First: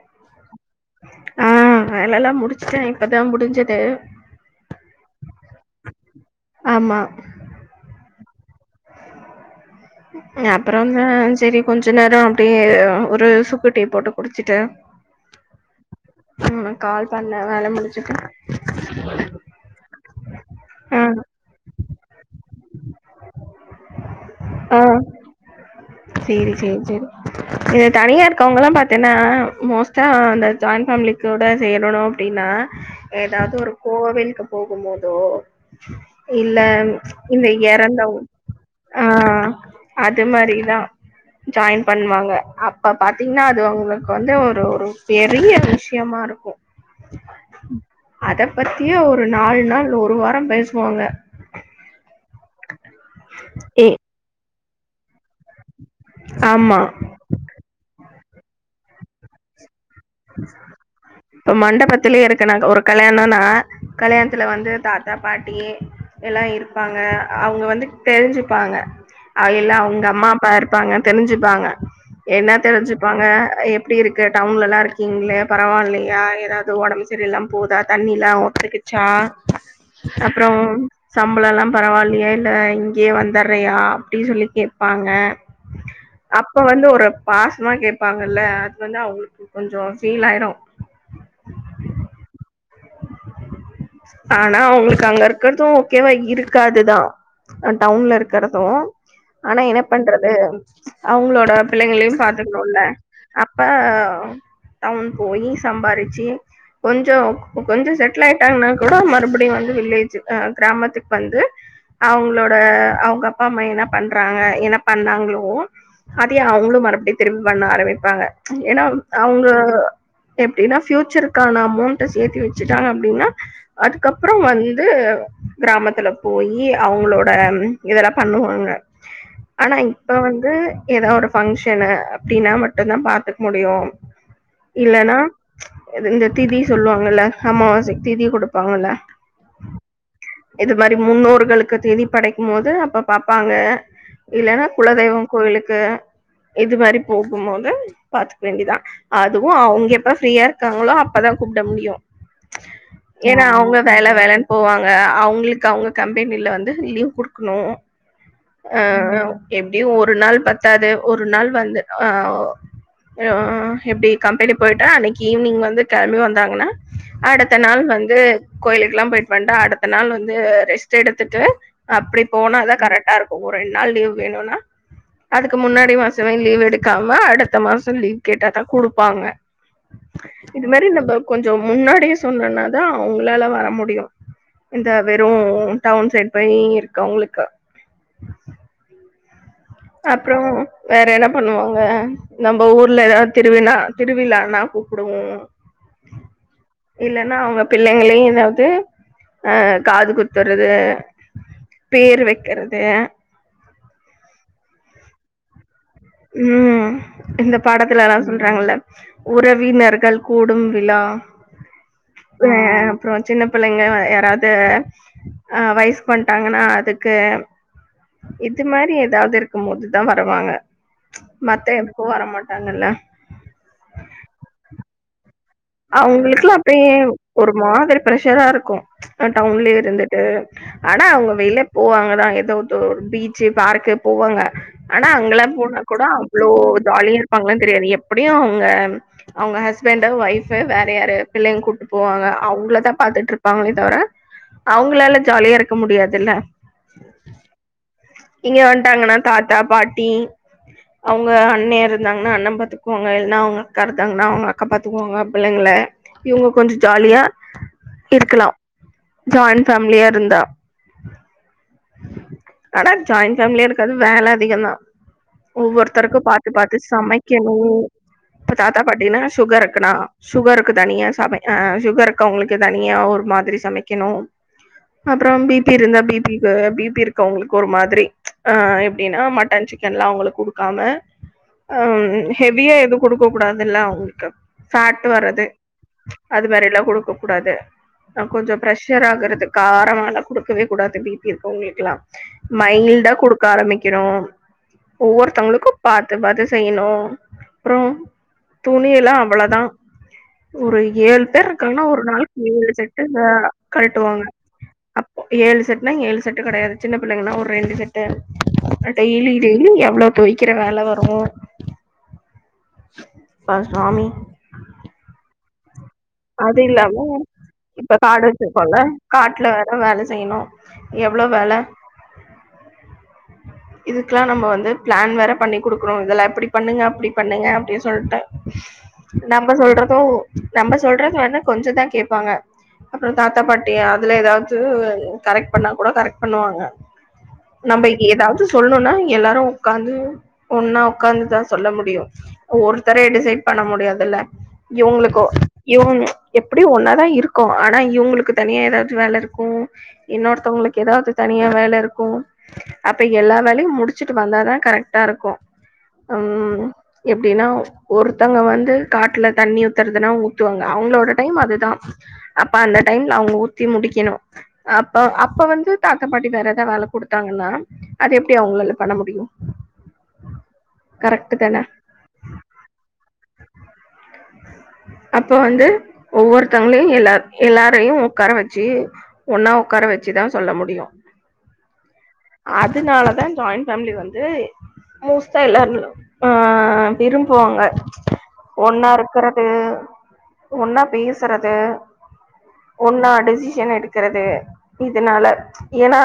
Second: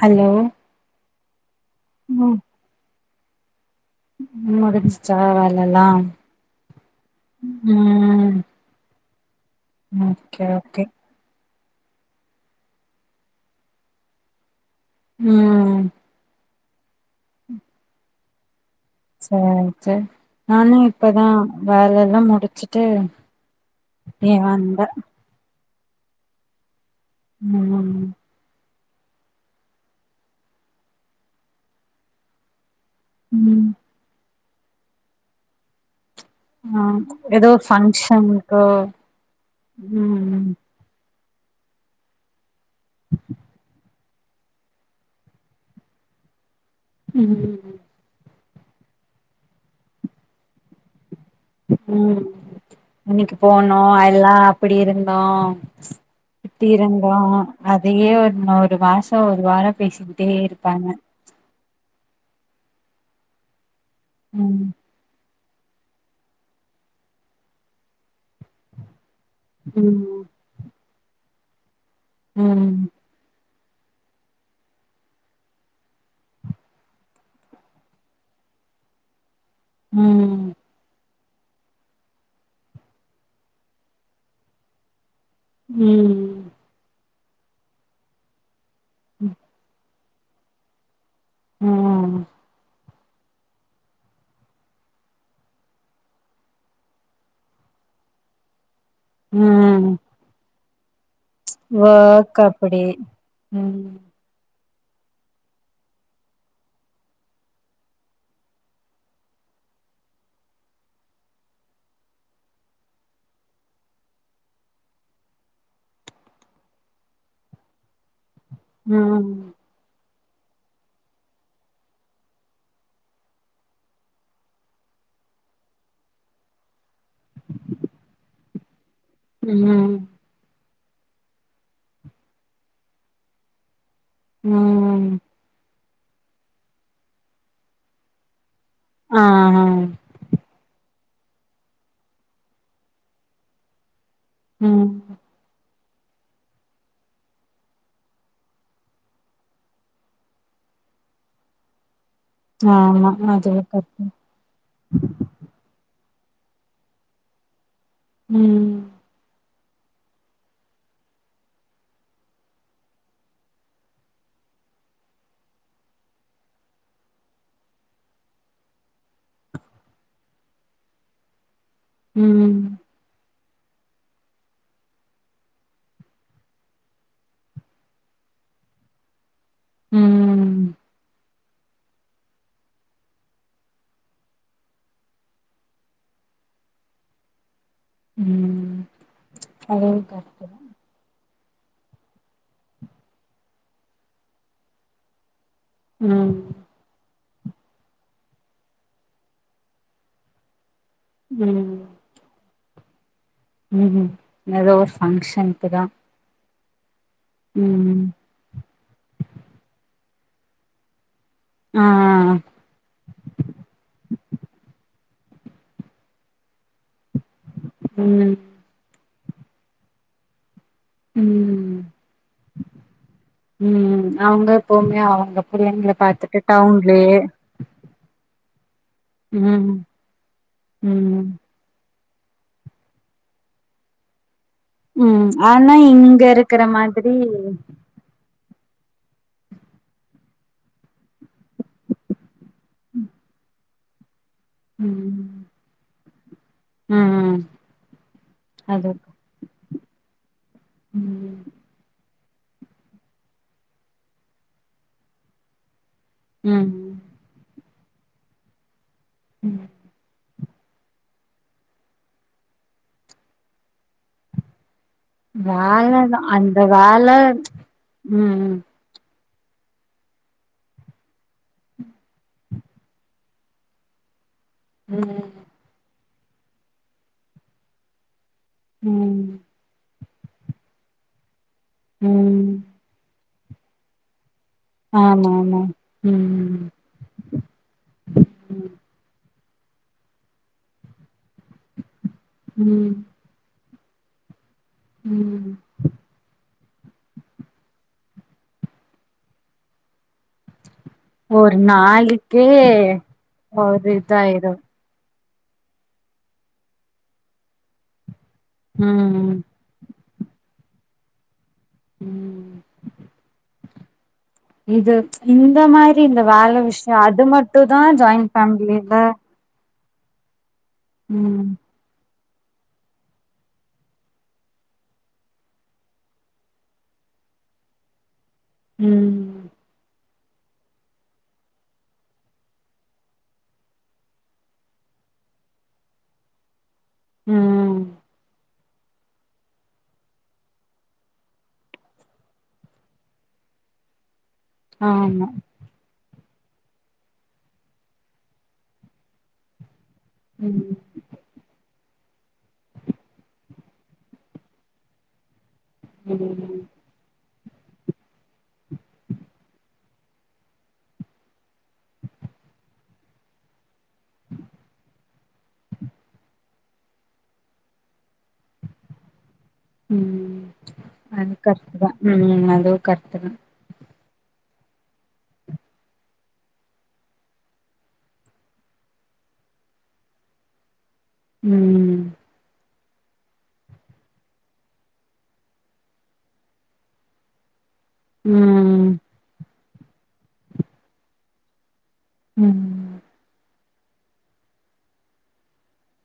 hello ஆ வேலெல்லா முடிச்சுட்டே இப்தா முடிஞ்சிது முடிச்சிச்சா வேலல்லா ஆமா ம் ஓகே ஓகே அப்பறம் தா செரி கொஞ்ச நேரோ அப்புடியே ஒரு சுக்கு டீ போட்டு குடிச்சிட்டு ம் நம்ம கால் பண்ண வேல முடிசிட்ட சேர் சேரி நானு ஆ இப்பதா வேல எல்லா முடிச்சிட்டு அப்டியே ஆ வந்த சேரி சேரி சேரி ம் தனியா இருக்கவுங்ளா பாத்தீன்னா மோஸ்ட்டா அந்த ஜாயின் ஃபேமிலிக் கூட சேரணு அப்டின்னா ஏதாது ம் ஒரு கோவிலுக்கு போகும் போதோ இல்ல ஆ இந்த ஏதோ எறந்தவு ஃபங்க்ஷனுக்கு ஆ அது ம் மாரி தா ஜாயின் பண்ணுவாங்க அப்ப பாத்தீங்னா அது அவுங்களுக்கு வந்து ஒரு ஒரு பெரிய விஷயமா இருக்கு ம் அத பத்தியே ஒரு நாலு நாள் ஒரு வாரம் பேசுவாங்க ம் அன்னக்கி போனோ ஏ அதுல்லா அப்டி இருந்தோ இப்டி ஆமா இருந்தோ அதையே ஒரு ஒரு மாசோ ஒரு வாரோ பேசிக்கிட்டே இருப்பாங்க இப்ப மண்டபத்திலயே இருக்கனா ஒரு கல்யாணன்னா கல்யாணத்துல ம் வந்து தா த்தா பாட்டி எல்லா இருப்பாங்க அவங்க வந்து தெரிஞ்சுப்பாங்க அவிகில்லா அவங்க ம் அம்மா அப்பா இருப்பாங்க தெரிஞ்சுப்பாங்க என்ன ம் தெரிஞ்சு ப்பாங்க எப்டி இருக்கு டவுன்ல எல்லா இருக் கீங்களே பரவால்லயா எதாவது ஒடம்பு சரியில்லாம போகுதா தண்ணி எல்லா ஒத்துக்கிச்சா ம் அப்புறம் சம்பளோ எல்லா பரவால்லயா இல்ல இங்கேயே வந்துற்றயா அப்டி சொல்லி கேப்பாங்க ம் அப்ப வந்து ஒரு பாசமா கேப்பாங்கல்ல அது வந்து அவங்களுக்கு கொஞ்சோ ஃபீல் ஆயிரு ம் ஆனா அவங்களுக்கு அங்க இருக்கறது ஓகேவா இருக்காதுதா டவுன்ல இருக்கிறது ஆனா என்ன ம் பண்றது அவங்களோட பிள்ளைங்களையு ஒர்க் பாத்துக்கணுல்ல அப்படி அப்ப ம் டவுன் போயி சம்பாரிச்சு கொஞ்சோ கொஞ்சோ செட்டில் ஆயிட்டாங்கன்னா கூட மறுபடியு வந்து வில்லேஜ் ஆ கிராமத்துக்கு வந்து அவங்களோட அவங்க அப்பா அம்மா என்ன பண்றாங்க என்ன பண்ணாங்ளோ அதையே அவுங்களு மறுபடியு திரும்பி பண்ண ஆரம்பிப்பாங்க ஏன்னா ம் அவுங்க எப்டின்னா ஃபியூச்சருக்கான அமௌண்ட்ட சேத்தி வெச்சுட்டாங்க அப்டின்னா அதுக்கப்றோ வந்து கிராமத்துல போயி அவங்களோட இதெல்லா பண்ணுவாங்க ஆனா ம் இப்ப வந்து ஏதா ஒரு ஃபங்க்ஷனு அப்டின்னா மட்டு தா பாத்துக்க முடியு ம் இல்லனா இந்த திதி சொல்லுவாங்கல்ல அமாவாசைக்கி திதி குடு ப்பாங்கல்ல ஆ ஆ இது மாரி முன்னோர்களுக்கு திதி படைக்கும் போது அப்ப பாப்பாங்க இல்லன்னா ம் குலதெய்வம் கோயிலுக்கு இது மாரி போகும்போது பாத்துக்க வேண்டிதா அதுவு அவுங்க எப்ப ஃப்ரீயா இருக்காங்களோ அப்பதா கூப்ட முடியு ஆமா ஏன்னா அதுவு அவங்க கரெக்ட் வேல வேல போவாங்க அவுங்களுக்கு அவுங்க கம்பேனில வந்து லீவ் குடுக்கணு ம் ஆ எப்டியு ஒரு நாள் பத்தாது ஒரு நாள் வந்து ஆ ஆ எப்டி கம்பேனி போய்ட்டா அன்னிக்கி ஈவ்னிங் வந்து கெளம்பி வந்தாங்கன்னா அடுத்த நாள் வந்து கோயிலுக்குல்லா போயிட்டு வண்டு அடுத்த நாள் வந்து ரெஸ்ட் எடுத்துட்டு அப்டி ம் போனா தா கரெக்டா இருக்கு ஒரு ரெண்டு நாள் லீவ் வேணுனா அதுக்கு முன்னாடி மாசமே லீவ் எடுக்காம அடுத்த மாச லீவ் கேட்டாதா குடுப்பாங்க ம் இது மாரி நம்ம கொஞ்சோ முன்னாடியே சொன்னோன்னாதா அவங்களால வர முடியு இந்த வெறு டவுன் சைட் போய் இருக்கவங்களுக்கு ம் அதுவு கரெக்ட் அப்றோ தா வேற என்ன பண்ணுவாங்க நம்ம ஊர்ல எதாவது திருவிழா திருவிழானா கூப்பிடுவோ ம் இல்லன்னா அவுங்க பிள்ளைங்களை எதாவது ஆ காது குத்தறது ம் பேரு வெக்கிறது ம் ஹும் ஏதோ ஒரு ஃபங்க்ஷனுக்கு தா ம் இந்த ம் பாடத்துல அதா சொல்றாங்கல்ல உறவினர்கள் கூடும் விழா அ ஆ வேற பிரச்ன பண்ணீங்க யாராவது அ வயஸ்க்கு வண்டாங்கன்னா அதுக்கு ம் இத் மாரி எதாது இருக்கூ போது தா வருவாங்க மத்த ம் எதுக்கூ வர மாட்டாங்கல்ல ம் ம் அவங்க எப்பவுமே அவுங்க அவுங்களுக்குலா அப்டியே ஒரு மாரி பிரஷ்ஷரா இருக்ககூ ம் டவுன்லே இருந்துட்டு ஆனா ம் அவுங்க வெளில போவாங்கதா ஏதோது ஒரு பீச்சு பார்க்கு போவாங்க ஆனா ம் அங்கெல்லாம் ஆனா போனா கூட இங்க அவ்ளோ இருக்கற மாதிரி ஜாலியா இருப்பாங்களான்னு தெரியாது அப்டியூ அவங்க அவுங்க ஹஸ்பண்ட் ஒய்ஃப் வேற யார பிள்ளைங்க கூப்டு போவாங்க அவுங்களதா பாத்துட்டு இருப்பாங்களே தவிர அவுங்களால ம் ஜாலியா இருக்க முடியாதுல்ல ம் ஹூம் இங்க வந்ட்டாங்கன்னா தாத்தா பாட்டி அவுங்க ம் அண்ணியர் இருந்தாங்கன்னா அண்ண பாத்துக்குவாங்க இல்னா அவங்கா இருந்தாங்கன்னா அவங்க அக்கா பாத்துக்குவாங்க பிள்ளைங்கள இவுங்க ம் கொஞ்சொ ஜாலியா இருக்கலா ம் ஜாயிண்ட் ஃபேமிலியா இருந்தா ஆனா ஜாயின்ட் ஃபேமிலியா இருந்தாலூ வேல அதிகந் தா ஒவ்வொருத்தருக்கூ வேலதா பாத்து அந்த பாத்து வேல சமைக்கணூ ம் தாத் தா பாட்டீன்னா சுகர் இருக்கனா சுகருக்கு தனியா சமைக்க ஆ சுகருக்கு அவங்களுக்கு தனியா ஒரு மாதிரி சமைக்கணூ ம் அப்புறோ பி பி இருந்தா பி பி வேற பி பி இருக்கவுங்களுக்கு ஒரு மாதிரி ‌ஆ எப்டின்னா ம் மட்டன் சிக்கன்லா அவுங்களுக் குடுக்காம ஆ ம் ஹெவியா எதுவூ குடுக்க கூடாதுல்ல அவுங்களுக்கு ஃபேட் ஆமா வர்றது ஆமா அது ம் மாதிரில்லா கொடுக்கூ கூடாது அ கொஞ்சசொ ப்ரெஷர் ஆகுறதுக்கு காரம்ல்ல கொடுக்கவே கூடாது பி பி இருக்குறவுங்களுக்குல்லா ம் மைல்டா குடுக்க ஆரம்பிக்கினோ ம் ஒவ்வொருத்தவுங்களுக்கு பாத்து பாத்து செய்யணூ அப்புறோ துணி எல்லா அவ்ளோதா ஒரு ஏழு பேர் இருக்குறாங்கன்னா ஒரு நாளைக்கு ஏழு செட்டு அ ஒரு கழட்டுவாங்க இதாயிரு ஏழு செட்னா ஏழு செட்டு கிடையாது சின்ன பிள்ளைங்கன்னா ஒரு ரெண்டு செட் அ ம் டெய்லி டெய்லி எவ்ளோ தொவைக்கிற வேல வரூ ம் அப்பா சாமி இது இந்த மாதிரி இந்த வேல அது விஷயோ இல்லாம அது மட்டும் தா ஜாயிண்ட் ஃபேமிலியிலா அதா வேல செய்யணூ எவ்ளே ம் வேல இதுக்கெல்லா நம்ம வந்து பிளான் வேற பண்ணி கொடுக்குறோ இதுலா இப்படி பண்ணுங்க அப்படி பண்ணுங்க அப்படின் சொல்ட்டே ம் நம்ம சொல்றதூ நம்ப சொல்ற மார் தா கொஞ்சொ தா கேட்பாங்க அப்புறோ தாத்தா பாட்டி அதுலா ஏதாவது கரெக்ட் பண்ணா கூட கரெக்ட் பண்ணுவாங்க ம் நம்பைக்கி ஏதாவது சொல்லணுன்னா எல்லாரூ உக்காந்து ஒன்னா உக்காந்துதா சொல்ல முடியூ ஒருத்தர டிசைட் பண்ண முடியாதுல்லா இவங்களுக்கூ ஆமா இவுங் எப்படியூ ஒன்னாதா இருக்கோ ஆனா இவங்களுக்கு தனியா ஏதாவது வேல இருக்கூ ம் இன்னொருத்தவங்களுக்கு ஏதாவது தனியா வேல இருக்கூ அப்போ எல்லா வேலையூ முடிச்சுட்டு வந்தாதா கரெக்ட்டா இருக்கூ ம் எப்டின்னா ஒருத்தவங்க வந்து காட்டுல தண்ணி ஊத்துறதுன்னா ஊ வாங்க அவங்களோட டைம் அதுதா அப்ப அந்த டைம்ல அவங்க ஊத்தி முடி என்னமோ அப்ப அப்ப வந்து தாதா பாட்டி வேற ஏதாவது வேல கொடுத்தாங்கன்னா அது எப்டி அவங்களால பண்ண முடியு ம் அது கரெக்ட் தான கரெக்ட்டுதா ம் அது கரெக்ட்டுதா அப்ப வந்து ஒவ்வொருத்தவங்களையு எல்லா எல்லாரையு உக்கார வச்சு ஒன்னா ஒட்கார வச்சுதா சொல்ல முடியு ம் அதனாலதா ஜாயிண் ஃபேமிலி வந்து மோஸ்ட்டா எல்லாரு அ விரும்புவாங்க ம் ஒன்னா இருக்கறது ஒன்னா பேசுறது ம் ம் ஒன்னா டிசிஷன் எடுக்குறது இதனால ஏன்னா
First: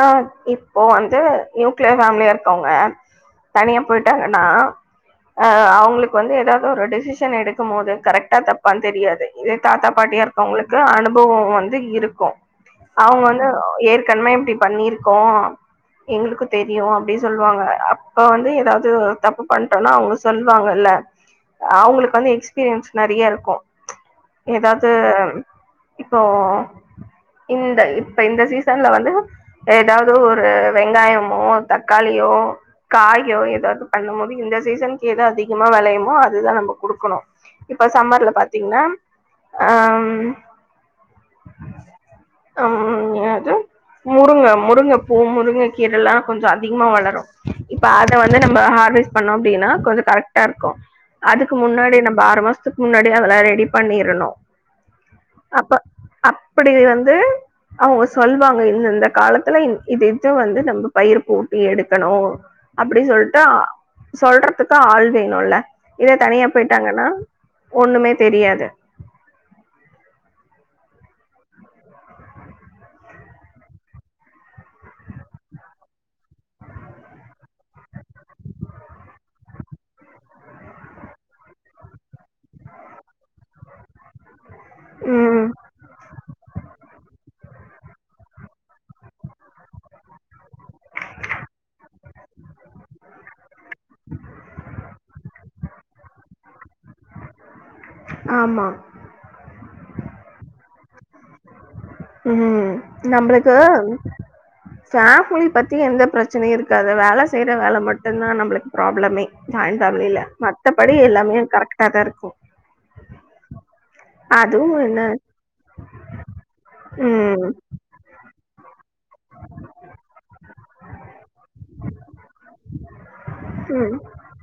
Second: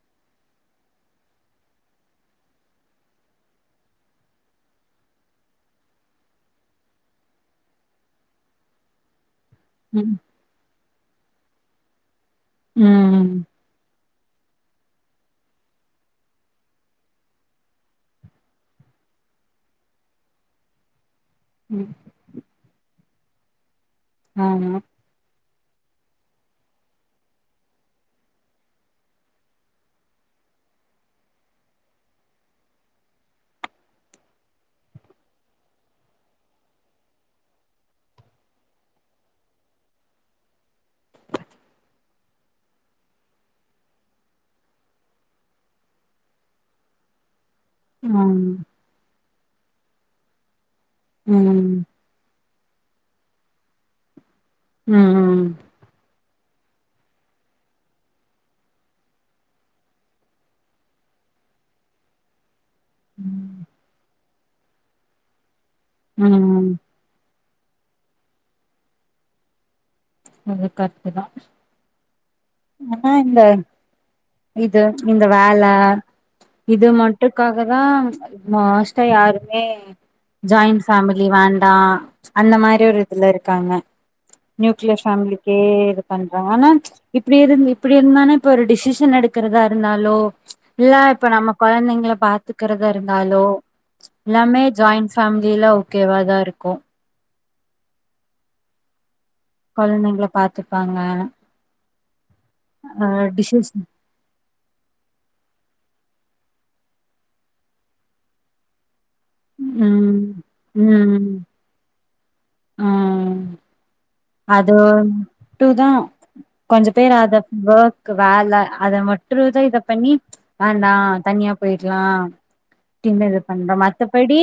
இப்ப வந்து நியூக்ளிய பேமிலியா இருக்கவங்க தனியா போயிட்டாங்கன்னா ஆ அவங்களுக்கு வந்து ஏதாவது ஒரு டிெசிஷன் எடுக்கும் போது கரெக்டா தப்பான்னு தெரியாது இதே தாத்தா பாட்டியா இருக்கவங்களுக்கு அனுபவோ வந்து இருக்கு அவ்ங்க ம் வந்து [unintelligible] இப்டி பண்ணிருக்கோ எங்குளுக்கு தெரியு அப்படின் சொல்லுவாங்க அப்ப வந்து ஏதாவது தப்பு பண்ணிட்டோன்னா அவுங்க சொல்லுவாங்கல்லா ம் அவுங்களுக்கு வந்து எக்ஸ்பீரியன்ஸ் நெறைய இருக்கு ஆமா ஏதாவது இப்போ இந்த இப்ப இந்த சீசன்லா வந்து ஏதாவது ஒரு ஒரு வெங்காயமோ தக்காளியோ காயோ ஏதாவது பண்ணும்போது இந்த சீசனுக்கு எத அதிகமா வெளையுமோ அதுதா நம்ம குடுக்குணு இப்ப சம்மர்லா பாத்தீங்கன்னா ஆ ம் ம் எது முருங்க முருங்க போ முருங்க கீரல்லா கொஞ்சோ அதிகமா வளரு இப்ப அத ஆமா வந்து நம்ம ஹார்வஸ்ட் பண்ணொ அப்டின்னா கொஞ்சோ கரெக்டா இருக்கு அதுக்கு ம் முன்னாடி நம்ம ஆறு மாசத்துக்கு முன்னாடி அதெல்லா ரெடி பண்ணிரணு ம் ம் அப்ப அப்படி வந்து அவங்க சொல்வாங்க இந்த இந்த காலத்துலா இந் இது இது வந்து நம்ம பயிர் போட்டு எடுக்கணு அப்படி சொல்லிட்டு சொல்றதுக்கு ஆள் வேணுமல்லா இதே தனியா ம் போயிட்டாங்கன்னா ஒண்ணுமே தெரியாது அது கரெட்டு தா ஆனா இந்த இது இந்த வேல இது மட்டுக்காக தா மோஸ்டா யாருமே ஜாயிண் பேமிலி வேண்டா அந்த மாரி ஒரு இதுல இருக்காங்க நியூக்ளியர் ம் பேமிலிக்கே இது பண்றாங்க ஆனா இப்டி இருந்து இப்டி இருந்தானே இப்ப ஒரு டிசிஷன் எடுக்கிறதா இருந்தாலோ இல்ல இப்ப நம்ம கொழந்தைங்க ல பாத்து இருக்கரதா இருந்தாலோ எல்லாமே ஜாயிண் பேமிலிலா ஓகேவா தா இருக்கு ஆமா கொழந்தைங்கல பாத்துப்பாங்க ம் ஆ நம்புலுக்கு டிசிஷன் பேமிலி பத்தி எந்த பிரச்சனையு இருக்காது வேல செய்யற வேல மட்டுந்தா நம்மளுக்கு ப்ராப்ளமே ஜாயின் பேமிலி ல ம் மத்தபடி எல்லாமே கரெக்ட்டா தா இருக்கு ம் அது அதுவு என்ன டு தா கொஞ்ச பேர் அத ம் போ க்கு வேல அத மட்டு ரூஜா இத இத பண்ணி வேண்டா தனியா போயிடலா டின்ன இது பண்றோ ம் மத்தப டி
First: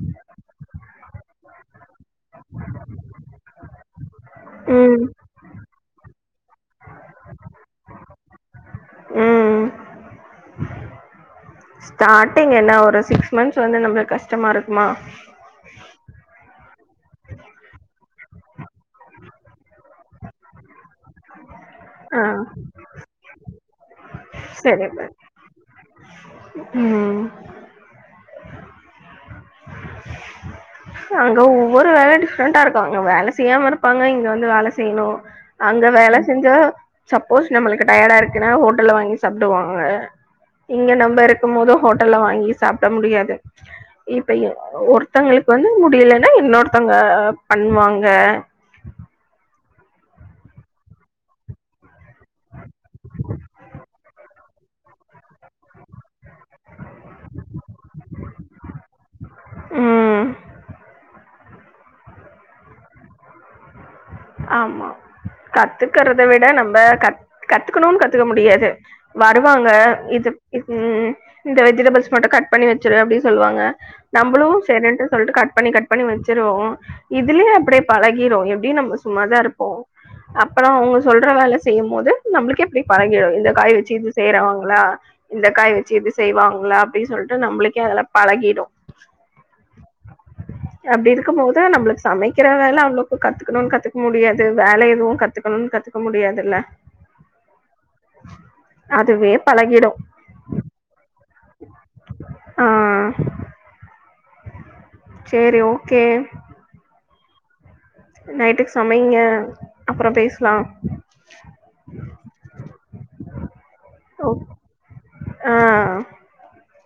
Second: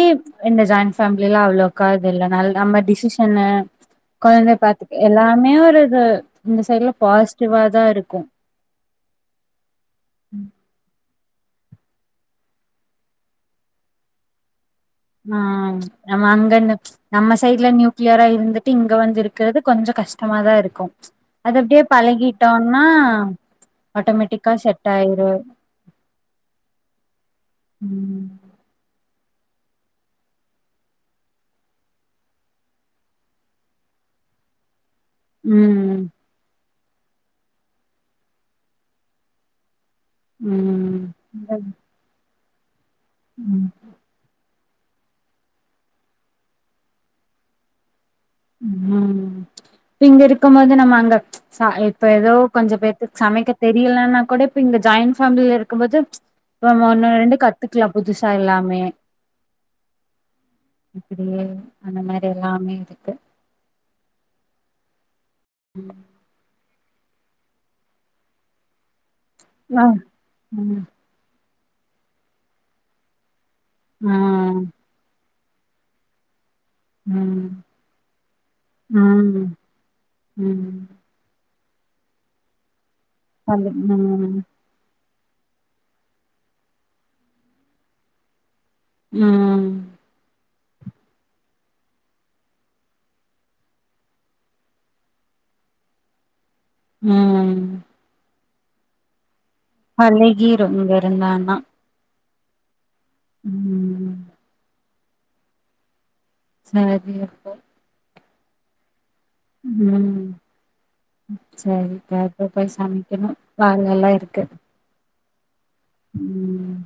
இந்த ஜாயின் ஃபேமிலிலலா அவளோக்கா இது இல்ல நாலு நம்ப டிசிஷனு கோ பாத்துக்க ம் எல்லாமே ஒரு இது இந்த சைட்ல பாசிட்டிவா தா இருக்கு ம் ம் ஸ்டார்டிங் என்ன ஒரு சிக்ஸ் மந்த்ஸ் வந்து நம்மளுக்கு கஷ்டமா இருக்குமா ம் நம்ம அங்க இருந்து நம்ம சைட்ல நியூக்ளியரா இருந்துட்டு இங்க வந்து இருக்கிறது கொஞ்ச கஷ் கஷ்டமா தா இருக்கு அது அப்டியே ஆ பழகிட்டோனா ஆட்டோமேட் டிக்கா செட் சரி ஆயிரு ம் ம் அங்க ஒவ்வொரு வேல டிஃப்ரெண்டா இருக்கு அங்க வேல செய்யாம இருப்பாங்க இங்க வந்து வேல செய்யணு அங்க ம் வேல செஞ்சா சப்போஸ் நம்மளுக்கு டயர்டா இருக்குனா ஹோட்டல்ல வாங்கி சாப்பிடுவாங்க இங்க ம் நம்ப இருக்கும் போது ஹோட்டல்லா வாங்கி சாப்பிட முடியாது ம் இப்ப எ ஒருத்தங்களுக்கு வந்து முடியலனா இன்னொருத்தங்க பண்ணுவாங்க ம் இப்ப இங்க இருக்கம் போது நம்ம அங்க சா இப்ப ஏதோ கொஞ்ச பேத்துக்கு சமைக்க தெரியலனா கூட இப்ப இங்த ஜாயின் பேமிலில இருக்கும் போது இப்ப நம்ம ஒன்னு ரெண்டு கத்துக்கலா புதுசா எல்லாமே ம் இப்டியே அந்த மாரி எல்லாமே இரு ஆமா கத்துக்கறத விட நம்ப கத் கத்துக்கணுனு கத்துக்க முடியாது வருவாங்க ஆ இது இ ம் இந்த வெஜிடபிள்ஸ் மட்டும் கட் பண்ணி வச்சரு அப்டின்னு சொல்லுவாங்க ஆ நம்மளு சரின்ட்டு சொல்ட்டு கட் பண்ணி கட் பண்ணி வச்சுருவோ ம் இதுலயே அப்டியே பழகிரு எப்டினு நம்ப ஸ் தா ம் இருப்போ அப்பற ம் அவுங்க சொல்ற வேல செய்யும்போது நம்மளுக்கே இப்டி பழகிடு இந்த அது காய் வச்சு இது ம் செய்றவாங்களா இந்த காய் வச்சு இது செய்வாங்களா அப்டி சொல்ட்டு நம்மளுக்கே அதுலா பழகிடு ம் அப்டி இருக்கும் போது நம்மளுக்கு சமைக்கிற வேல அவ்ளோக்கு கத்துக்கணுனு கத்து முடியாது வேல எதுவு கத்துக்கணுனு கத்துக்க முடியாதுல்ல ம் அதுவே பழகிடு பழகிரு இங்க இருந்தானா ஆ ம் சேரி ஓகே சரி அப்போ நைட்டுக்கு சமைங்க அப்பற பேசலா சரி காப்ப போய் சமைக்கணு வாங்க எல்லா ஓ இருக்கு ஆ ம்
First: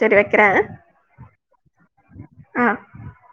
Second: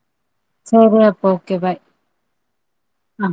சரி வக்கிறே [unintelligible] அப்போ ஓகே பாய் ஆ